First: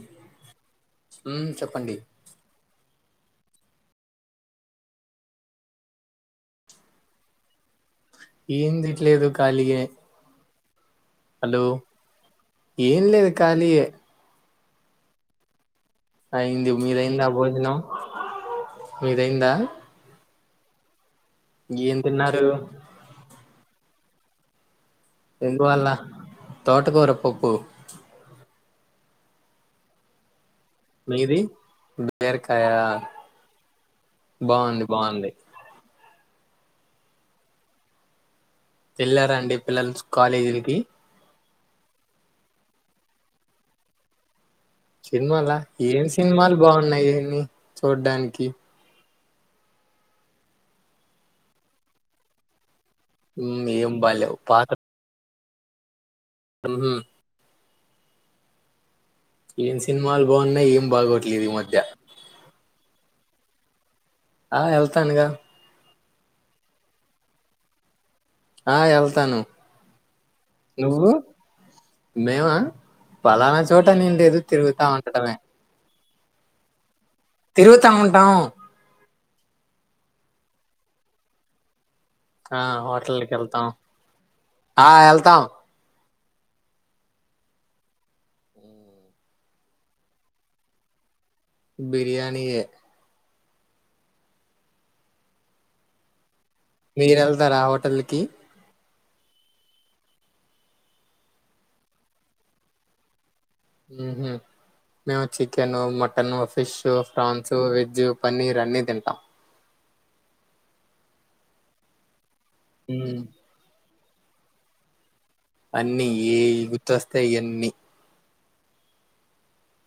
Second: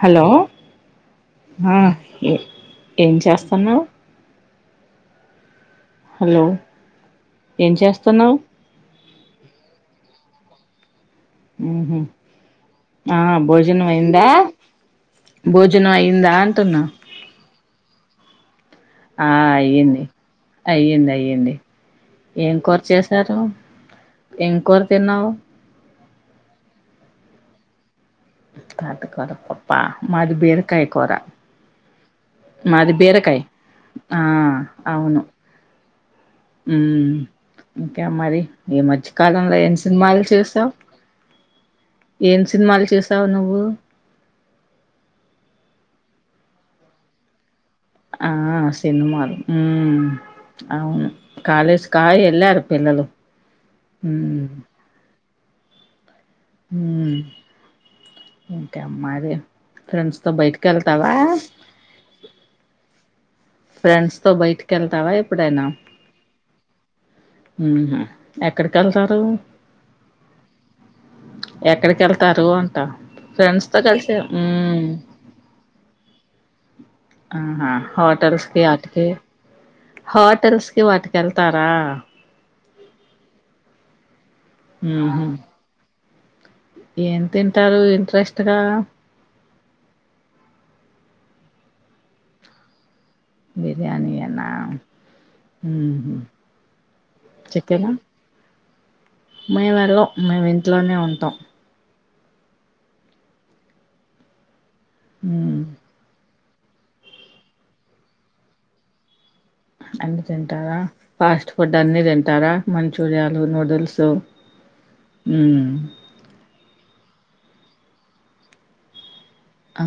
Hello ఉమ్ ఆ చెప్పండి ఏ ఏం చేస్తున్నావ్ హలో ఏం చెస్ ఏంది ఇట్లేదు ఖాళీనే హ్మ్ హ్మ్ ఏం లేదు ఖాళీయే భోజనం అయ్యిందా బోజ్ అయింది మీదయిందా ఆ భోజనం ఆ మీదయిందా అయ్యింది అయింది అయిం అయింది ఏం తిన్నారు ఏం కూర చేసారు ఎంకోర ఎందువల్ల తోటకూర పప్పు తోట కూర పప్పా మాది బీర కయ కూర మీది బీరకాయ మాది బీరకాయ ఆ బాగుంది అవును బాగుంది హ్మ్ ఇంకేం మరి ఈ మధ్యకాలంలో వెళ్ళారండి ఏం పిల్లలు సినిమాలు చూసావు కాలేజీలకి ఏం సినిమాలు చూసావు నువ్వు సినిమాలా ఏం సినిమాలు బావున్నాయి అని ఆ సినిమాలు ఉమ్మ్ అవును కాలేజ్ కా ఎళ్ళారు పిల్లలు ఉమ్మ్ ఏం బాలేవు మ్మ్ పా [unintelligible] హ్మ్ ఇంకా మరి ఏం ఫ్రెండ్స్ సినిమాలు తో బాగున్నాయి ఏం బైటికెళ్తావా బాగోట్లేదు ఈ మధ్య ఫ్రెండ్స్ తో ఆ బయటికెళ్తావా వెళ్తానుగా ఎప్పుడైనా ఉ హుమ్ ఆ ఎక్కడికెళ్తారు వెళ్తాను నువ్వు ఎక్కడికెళ్తారు మేమా? అంటా పలానా ఫ్రెండ్స్ తో చోట నేను కలిసి లేదు తిరుగుతా హ్మ్ ఉండటమే. ఆహా తిరుగుతా ఉంటాం. హోటల్స్ కి అటికీ హోటల్స్ కి వాటి కెళ్తారా ఆ హోటల్ కి ఎళ్తాం ఆ మ్మ్ హ్మ్ ఎళ్తాం ఏం తింటారు ఇంట్రెస్ట్ గా బిర్యానీయే బిర్యానీ ఏ నా ఊ హుమ్ మీరెళ్తారా హోటళ్ళు కి మే వెెళ్ళం మేం ఇంట్లోనే ఉంటాం ఊహు మేము మ్మ్ చికెను మటను ఫ్ ఫిష్ ఫ్రాన్సు వెజ్జ్ పన్నీర్ అన్నీ తింటాం అన్ని తింటావా ఫాస్ట్ ఫుడ్ అన్ని తిన్ టారా హ్మ్. మంచూరియాలు నూడుల్స్ తు అన్నీ ఏ ఇది తొస్తయి ఇయన్నీ ఆ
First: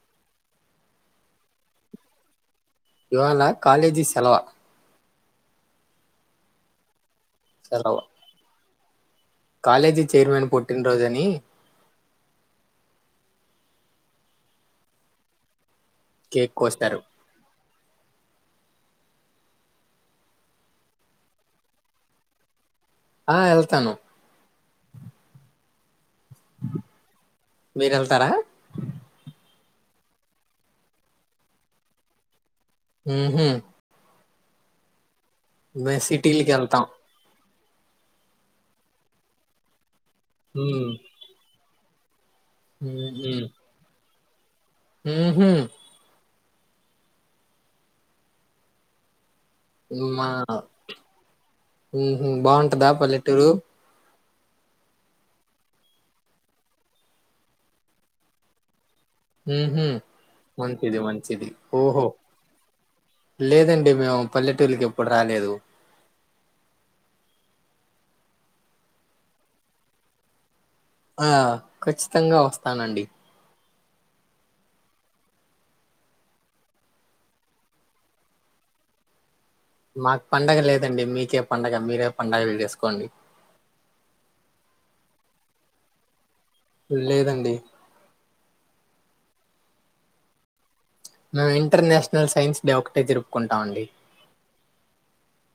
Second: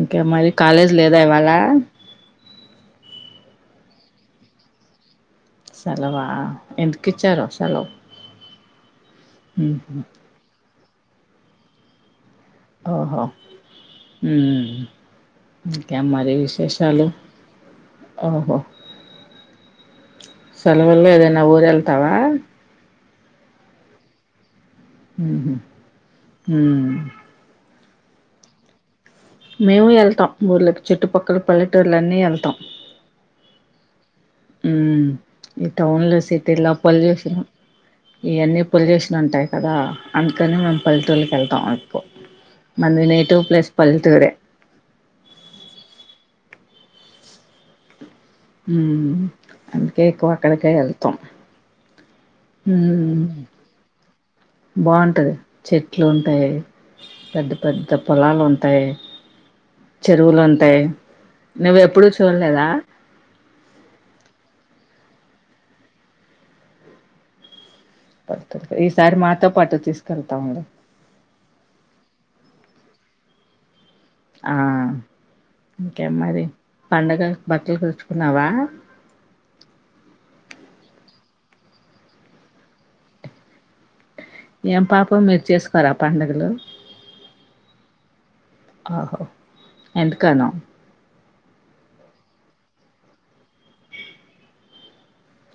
ఇంకా మరి కాలేజ్ లేదా ఇవాళ ఇవాళ కాలేజీ సెలవా సెలవా ఎందు కిచారో సెలవు మ్మ్ కాలేజీ చేర్మన్ పూట్ పుట్టినరోజు అని ఓహో ఉమ్ ఇంకేం మరి కేక్ కోశారు. విశేషాలు ఓహో సెలవుల్లో ఏదైన ఊరెళ్తావా ఆ ఎళ్తాను ఊహుం హ్మ్ మీరు ఎళ్తారా మేము ఎళ్తాం ఊర్ళకి చుట్టుపక్కల పల్లెటూర్ల అన్నీ ఎళ్తాం. ఊహుం ఉమ్ ఈ టౌన్ లో సిటీలో సిటీలకెళ్తాం. పొల్యూషన్ ఉ ఇయన్నీ పొల్యూషన్ ఉంటాయి కదా అందుకనే మేము హ్మ్ పల్లెటూళ్లకి ఎళ్తాం. పొ మంది నేటివ్ ప్లేస్ పల్లెటూరె ఊహుం మ్ మా ఉహుం బాగుంటదా పల్లెటూరు బాంటది చెట్లు ఉంటాయి. పెద్ద పెద్ద పొలాలు ఉంటాయి. హుహు చెరువులు ఉంటాయి మంచిది మంచిది నువ్వు ఓహో ఎప్పుడు చూడలేద లేదండి మేము పల్లెటూరికి ఎప్పుడు రాలేదు. ఈసారి మాతో పాటు తీసుకెళ్తాము. ఆ ఖచ్చితంగా వస్తానండి. ఆ ఇంకేం మరి పండగకు బట్టలు తెచ్చుకున్నావా మాకు పండగ లేదండి మీకే పండగ మీరే పండగలు చేసుకోండి. ఏం పాపం మీరు చేసుకోరా పండుగలు లేదండి. ఆహో ఎందుకనో మేము ఇంటర్నేషనల్ సైన్స్ డే ఒకటే జరుపుకుంటాం అండి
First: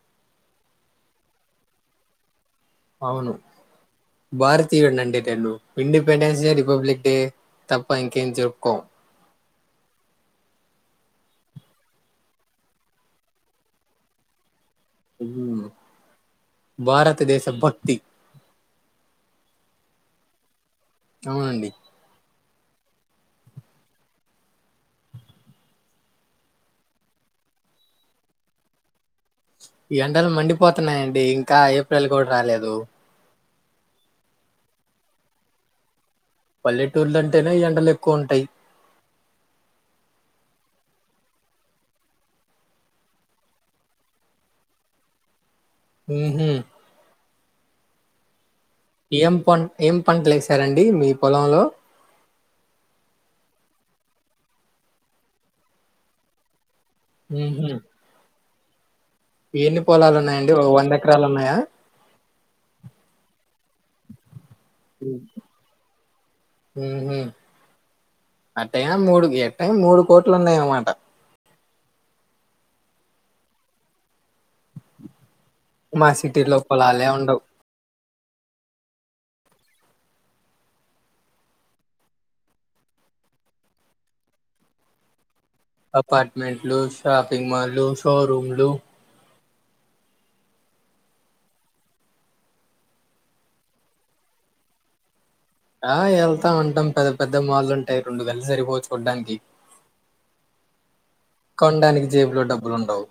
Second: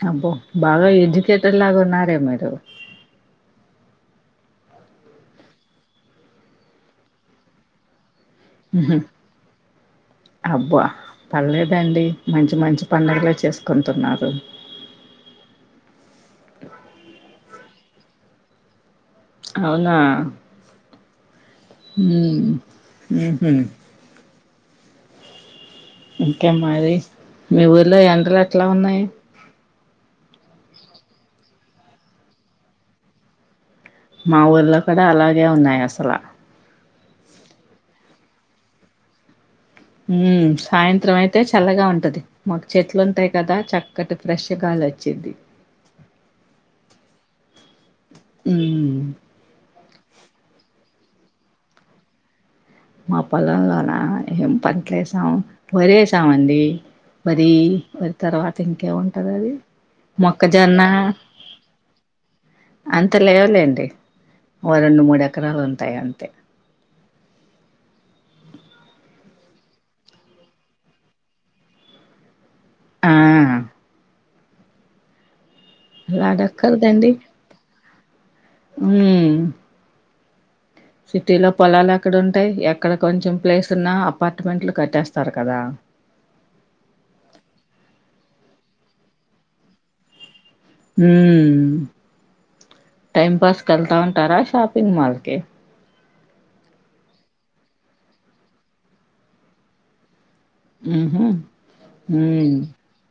అబ్బో బాగా ఎడ్యుకేటెడ్ లాగా ఉన్నారే మీరు అవును భారతీయుడిని అండి నేను ఇండిపెండెన్స్ డే రిపబ్లిక్ డే తప్ప ఇం ఏం జరుపుకొము ఉహు. అబ్బా పర్లేదండి మంచి మంచి పండుగలే చేసుకుంటున్నారు. ఊ... భారతదేశ భక్.. టి. అవునా. అవునండి హ్మ్. ఊహూ. ఇంకేం మరీ!? మీ ఊర్లో ఎండలు ఎట్లా ఉన్నాయి.? ఈ ఎండలు మండిపోతున్నాయండి ఇంకా ఏప్రిల్ గూడ్ రాలేదు. ! మా ఊర్లో కూడా అలాగే ఉన్నాయి అసల. పల్లెటూర్లంటేనే ఎండలెక్కువుంటాయ్. హ్మ్ సాయంత్రం అయితే చల్లగా ఉంటది. మాకు చెట్లు ఉంటాయి కదా చక్కటి ఫ్రెష్ గాలి ఒచ్చుద్ది. ఊహూ. ఉమ్ ఏం పన్.. ఏం పంట్లేసారండీ మీ పొలంలో? మా పొలంలోనా... ఏం పంట్లెసం! వరేసామండి. వరీ హుహు. వరి తర్వా.. తింకా ఉన్.. ఎన్ని పొలాలున్నాయండి? ఓ మొక్కజొన్న. ఎకరాలున్నాయా? అంత లేవులేండి ఓ రెండు, మూడు ఎకరాలు ఉంటాయి అంతే. హుహు. అట్టయినా మూడు ఎట్టాన్ మూడు కోట్లు ఉన్నాయమాట. ! ఆఅ. మా సిటీలో పొలాలే ఉండవు. ఊ... సిటీలో పొలాలెక్కడుంటాయి, ఎక్కడ కొంచెం ప్లేస్ ఉన్నా అపార్ట్మెంట్లు కట్టేస్తారు. కదా అపార్ట్మెంట్లు, షాపింగ్ మాల్లు, షోరూమ్ల్. లూ. ఊ.. టైమ్ పాస్ కెల్తా ఉంటారా షాపింగ్ మల్కీ.? ! ఆ ఎళ్తా ఉంటాం పెద్ద పెద్ద మాళ్ళుంటాయి రెండు గళ్ళు సరిపోవు చూడ్డానికి. ఊహూ. కొనడానికి జేబులో ఊ.. డబ్బులుండవు.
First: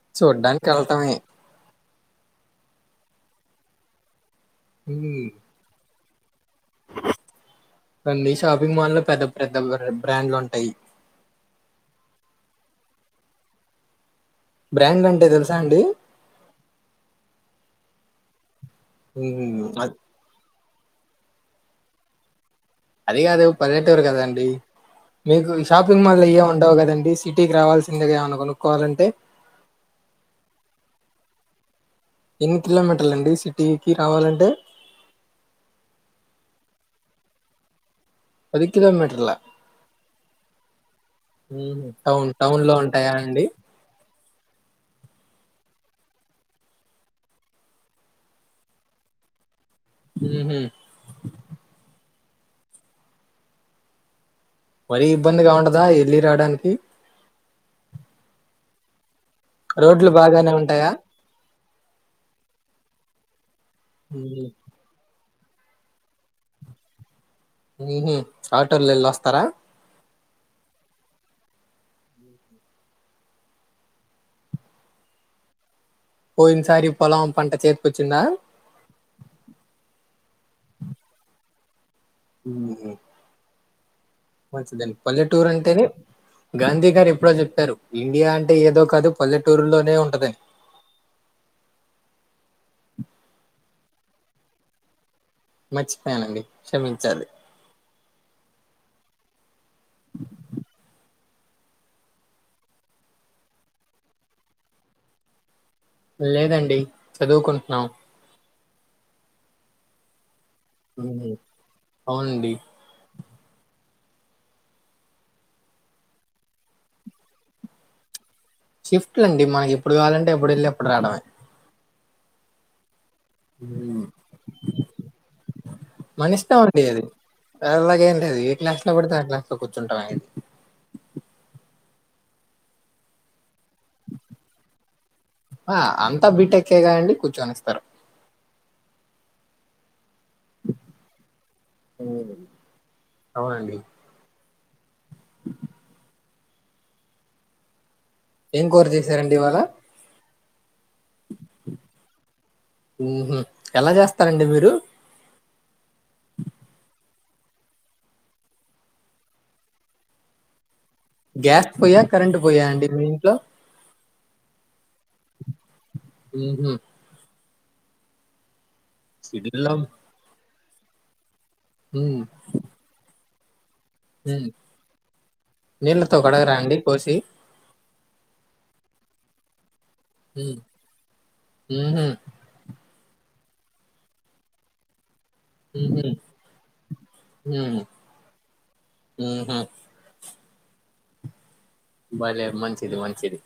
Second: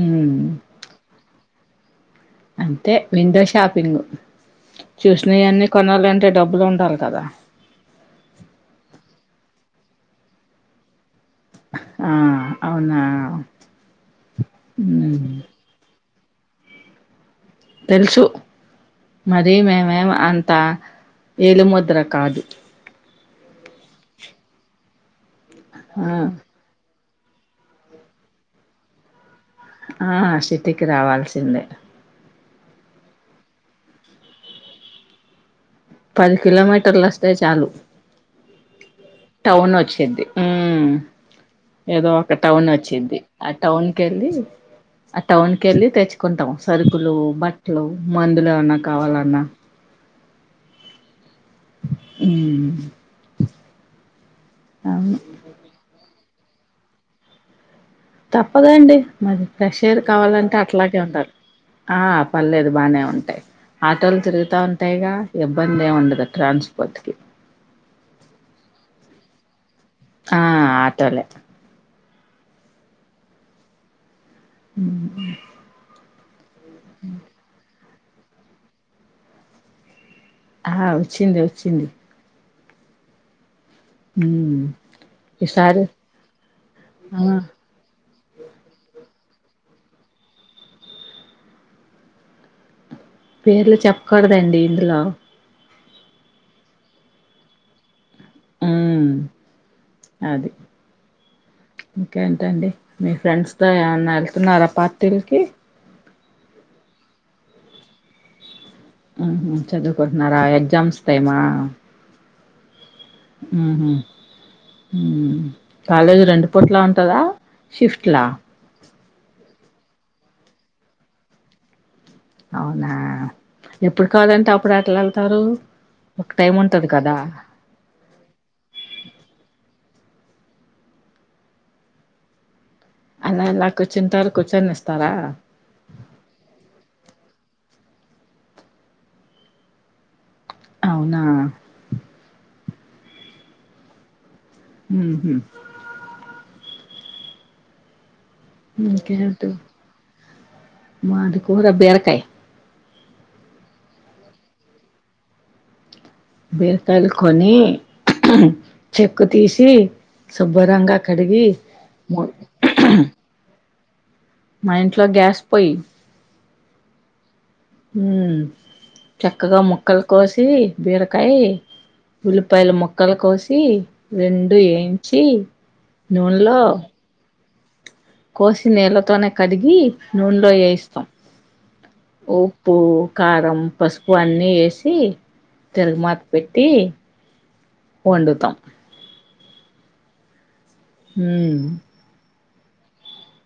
ఉమ్ చూడ్డానికెల్టమె. అంటే విండో షాపింగ్. చూసినయన్నీ కొనాలన్.. టె డబ్... అండి షాపింగ్ మల్ లో పెద్ద.. పెద్ద బ్రా బ్రాండ్లుంటాయ్. ఆ అవునా. ! బ్రాండ్ అంటే తెలుసా అండి!? తెలుసు. మరీ మేమేం అంత. ఏలుముద్ర కాదు. అది గాదు పల్లెటూరు కదా అండి. మీకు ఈ షాపింగ్ ఆ మాల్ అయ్యేం ఉండవు కదండి. సిటీకి రావాల్సిందేగా ఏమన్న కొనుక్కోవాలంటే. ఆ సిటీకి రావాల్సిందే. ఎన్ని కిలోమీటర్లండి సిటీకి రావాలంటే. పది కిలోమీటర్లొస్తే చాలు. పది కిలోమీటర్ల టౌన్ వచ్చిద్ది. ఉమ్మ్ మ్మ్. ఏదో ఒక టౌన్ లో ఉంటాయా వచ్చిద్ది అండి ఆ టౌన్ కెళ్ళీ ఆ టౌన్కి ఎళ్ళి తెచ్చుకుంటాం సరుకులూ, బట్లూ, మందులు ఏవన్న కావాలన్నా. ఊహు ఉమ్ మరీ ఇబ్బంది గా ఉండదా ఎల్లీ రావడానికి. తప్పదండి. మరి ప్రెష్ ఎయిర్ రోడ్లు బాగానే కావాలంటే ఉంటాయా అట్లాగే ఉండాలి. ఆ పర్లేదు బానే ఉంటాయ్. ఆటోలు మ్మ్. తిరుగుతా ఉంటాయిగా. ఇబ్బంది ఏం ఉండదు ట్రాన్స్పోర్ట్ కి. ఊహు ఆటోలో ఎళ్ళి వస్తారా. ఆ ఆటోలే ఊహు పోయిన్ సారి పొలం పంట చేత్ కొచ్చిందా అహా వచ్చింది వచ్చింది. ఉ హ్మ్. మంచిదండి. పల్లెటూరు అంటేనే ఈసారి గాంధీ గారు ఆ! ఎప్పుడో చెప్పారు. ఇండియా అంటే ఏదో కాదు పల్లెటూరులోనే ఉంటదని. పేర్లు చెప్పకూడదండి ఇందులో. మర్చిపోయానండి క్షమించాలి. ఉమ్ అది. ఇంకేంటండి, మీ ఫ్రెండ్స్తో ఏమన్నా ఎళ్తున్నారా పార్టీల్కి. లేదండి చదువుకుంటున్నాం. ఊహు చదువుకుంటున్నారా ఎగ్ జామ్స్ ఉమ్, టైమా. అవునండి ఊహు ఊ. కాలేజీ రెండు పూట్లా ఉంటందా షిఫ్ట్ లా. షిఫ్ట్లు అండి మాయి ఎప్పుడు కావాలంటే అప్పుడు ఎళ్ళి అప్పుడు రావడమే. అవునా. ఎప్పుడు కావాలంటే అప్పుడు అట్లా వెళ్తారు ఒక టైం మనిష్టం అండి ఉంటది అది. కదా అలాగేం లేదు ఏ క్లాస్ లో పడితే ఆ క్లాస్ లో కూర్చ్ ర్చుంటాం హాయ్యండి. అలా లక్ ఆ అంతా బిట్టెక్కేగా అండి కూర్చోని ఇస్తారు అవునా అవునండి మ్ హు ఏం కూర చేశారండి ఇంకేంటి ఇవాళ మాది కూర బిరకాయ ఎలా చేస్తారండి మీరు బీరకాయలు కొని చెక్కు తీసి శుభరంగా గ్యాస్ పోయా కరెంట్ పోయా అండి మీ ఇంట్లో మా ఇంట్లో గ్యాస్ పోయి ఉహు మ్ చక్కగా ఇడ్లీలో ముక్కలు కోసి బిరకాయి ఉమ్ ఉల్లిపాయల ముొక్కల కోసి సి ఉమ్ రెండు వేయించి నీళ్ళతో కడగరా నూనెలో అండి కోసి కోసి నీళ్లతోనే కడిగి నూనెలో ఉమ్ వేయిస్తాం ఉహు ఉప్పు కారం పసుపు అన్నీ ఎసి తెలుగు ఉహు మాత పెట్టి వండుతాం హహ మ్ వళ మంచిది మంచిది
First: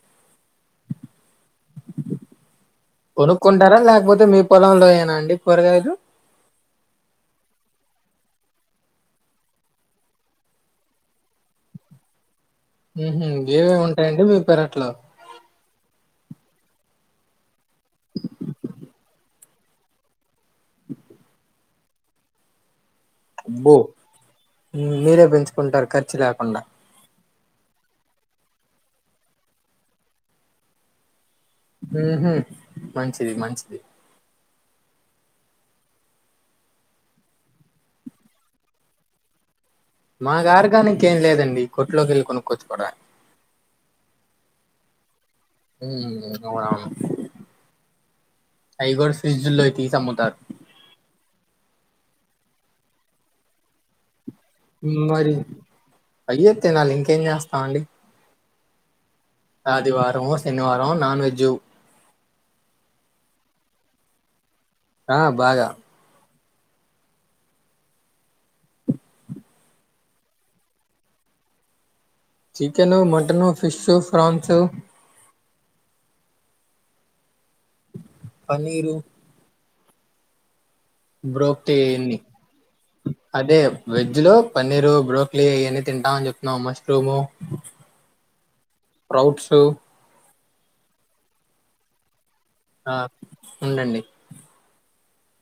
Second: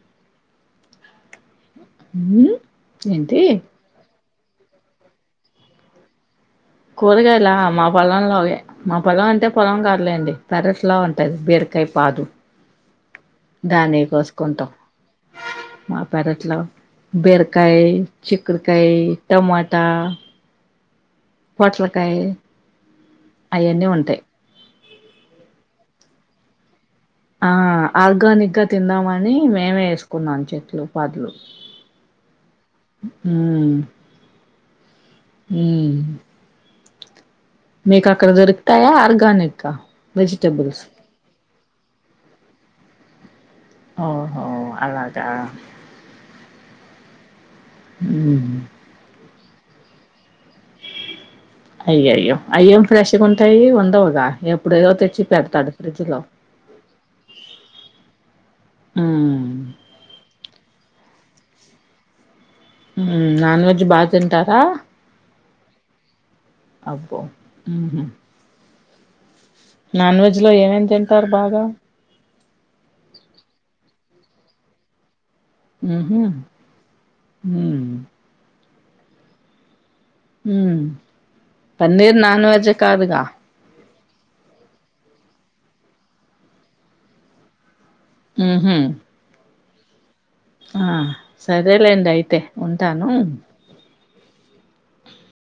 ఏంటి కొనుకుంటారా లేకపోతే మీరు పొలంలో ఏనా అండి కూరగాయలు కూరగాయలా మా పొలంలోహె, మా పొలం అంటే పొలం కాదులేండి పెరట్లా ఉంటది, బీరకాయ పాదు మ్ హు ఏవేవి దాన్ని ఉంటాయండి మీ కోసుకుంటాం పెరట్లో మా పెరట్లో బిరకాయ చికుడుకాయి టమాటా ఆ పోట్లకాయి అబ్బో అయన్నీ ఉంటాయి మీరే పెంచుకుంటారు ఖర్చు రాకుండా ఆ ఆర్గానిక్ గా తిందామని మేమే వేసుకున్నాం చెట్లు పదులు మ్ హు మంచిది మంచిది అ మీకా అక్కడ దొరుకుతాయా ఆర్గనిక్ గా మాకు ఆర్గానిక్ ఏం లేదండి కొట్లోకి వెళ్ళి కొనుక్కొవచ్చు కోవడమే ఓహో అలాగా ఉ అవును అవును అ ఫ్రిడ్జ్ లో తీసి అమ్ముతారు అయ్యో అయ్యో అయ్యోం ఫ్రెష్గా ఉంటాయి వండవగా మరి అయ్య తినాలి ఇంకేం చేస్తాం అండి హ్మ్ ఆదివార శనివారం నాన్ వెెజ్ జ నాన్ వెజ్ బా తింటారా ఆ బాగా అబో నాన్ వెజ్ లో ఏమేమి తింటారు బాగా చికెన్ మటన్ ఫిష్ ప్రాన్స్ ఉహు ఉ పన్నీరు హ బ్రోక్లీ పన్నీర్ ఇయన్ని నన్ వెజ కాదుగా అదే వెజ్ లో పన్నీరు బ్రోక్లీ ఇవీ తింటామని చెప్తున్నాం మష్రూము ఉహూ. ప్రౌట్స్ ఆ సరే లెండి అయితే ఆ ఉంటాను. ఉండండి